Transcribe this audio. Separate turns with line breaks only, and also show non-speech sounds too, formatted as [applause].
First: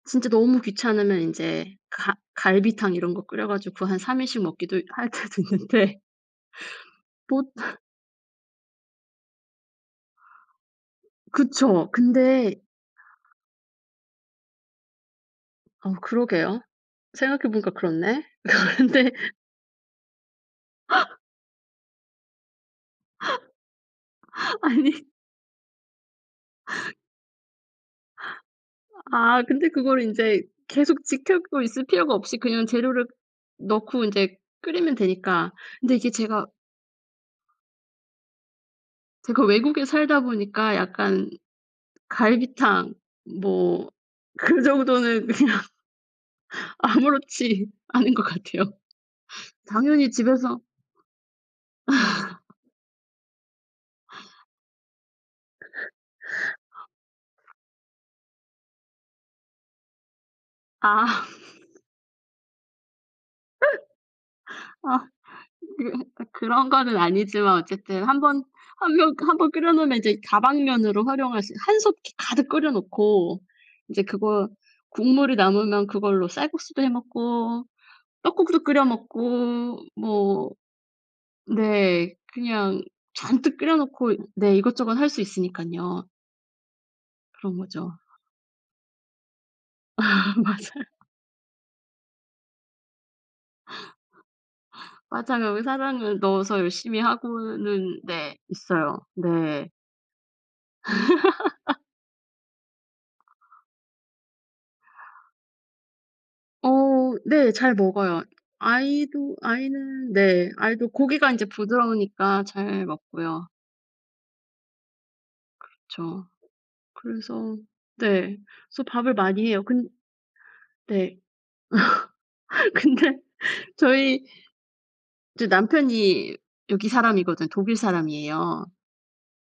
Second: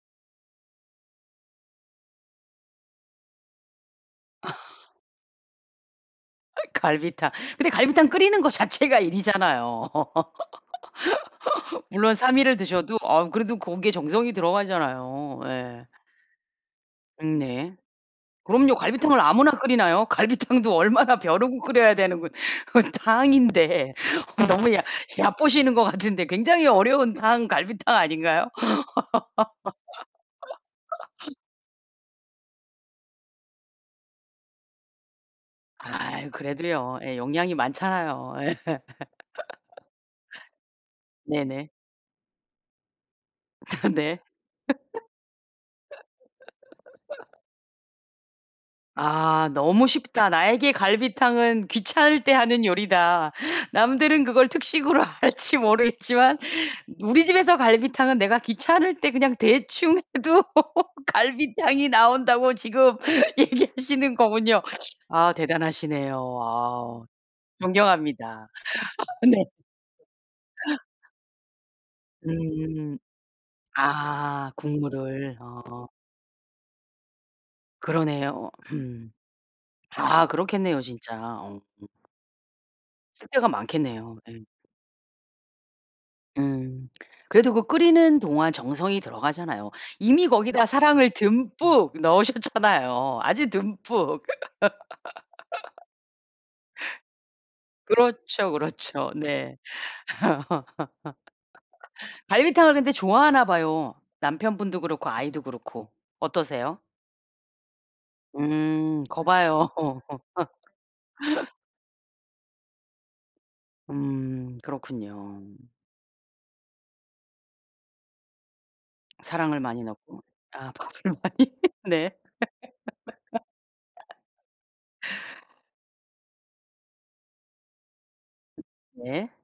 진짜 너무 귀찮으면 인제 갈 갈비탕 이런 거 끓여 가지고 한 3 일씩 먹기도
[laughs]
할 때도 있는데.
갈비탕.
뭐
근데
[laughs]
갈비탕 끓이는 거 자체가 일이잖아요.
그쵸.
[laughs] 물론 3 일을
근데
드셔도 어 그래도 거기에 정성이 들어가잖아요. 예.
어 그러게요.
음
생각해 보니까
네.
그렇네.
그럼요.
그런데
갈비탕을 아무나 끓이나요? 갈비탕도 얼마나 벼르고 끓여야 되는 거 그거 탕인데 너무 얕
아니
얕보시는 것 같은데 굉장히 어려운 탕 갈비탕 아닌가요?
아 아 근데 그거를 인제 계속
[laughs]
지켜보고 있을 필요가 없이 그냥 재료를 넣고 인제 끓이면 되니까 근데 이제
아유
제가
그래도요. 예. 용량이 많잖아요. 예.
제가 외국에 살다 보니까
[laughs]
약간
네네.
갈비탕
아
뭐
네. [laughs]
그 정도는 그냥 아무렇지 않은 것 같아요.
아. "너무
당연히
쉽다.
집에서
나에게 갈비탕은 귀찮을 때
[laughs]
하는 요리다." 남들은 그걸 특식으로 할지 모르겠지만 우리
[laughs]
집에서 갈비탕은 내가 귀찮을 때 그냥 대충 해도 [laughs]
아. [laughs]
갈비탕이 나온다고 지금 얘기하시는 거군요.
아.
아
이게 아
대단하시네요.
그런 거는
아.
아니지만 어쨌든 1 번
존경합니다.
1 명
[laughs]
1
네.
번 끓여 놓으면 이제 다방면으로 활용할 수 1 솥 가득 끓여
음.
놓고 이제 그거
아. 국물을.
국물이
어.
남으면 그걸로 쌀국수도 해 먹고
그러네요.
떡국도 끓여
음.
먹고
아
뭐
그렇겠네요 진짜. 어.
네 그냥
쓸 데가
잔뜩 끓여 놓고
많겠네요. 예.
네 이것저것 할 수 있으니깐요.
음. 그래도
그런
그
거죠.
끓이는 동안 정성이 들어가잖아요. 이미
아
거기다
맞아요.
사랑을 듬뿍 넣으셨잖아요 아주 듬뿍.
맞아요. 예 사랑을 넣어서 열심히
[laughs]
하고는 네
그렇죠,
있어요.
그렇죠. 네.
네.
[laughs]
[laughs]
갈비탕을 근데 좋아하나 봐요, 남편분도 그렇고 아이도 그렇고. 어떠세요?
어 네. 잘 먹어요.
음. 거
아이도
봐요.
아이는 네 아이도 고기가 인제
[laughs]
부드러우니까 잘 먹고요.
음. 그렇군요.
그렇죠. 그래서 네 그래서 밥을 많이
사랑을
해요.
많이
근
넣고. 아 밥을
네.
많이 네.
[laughs] 근데 저희 저
[laughs]
남편이 여기 사람이거든, 독일
음.
사람이에요.
네.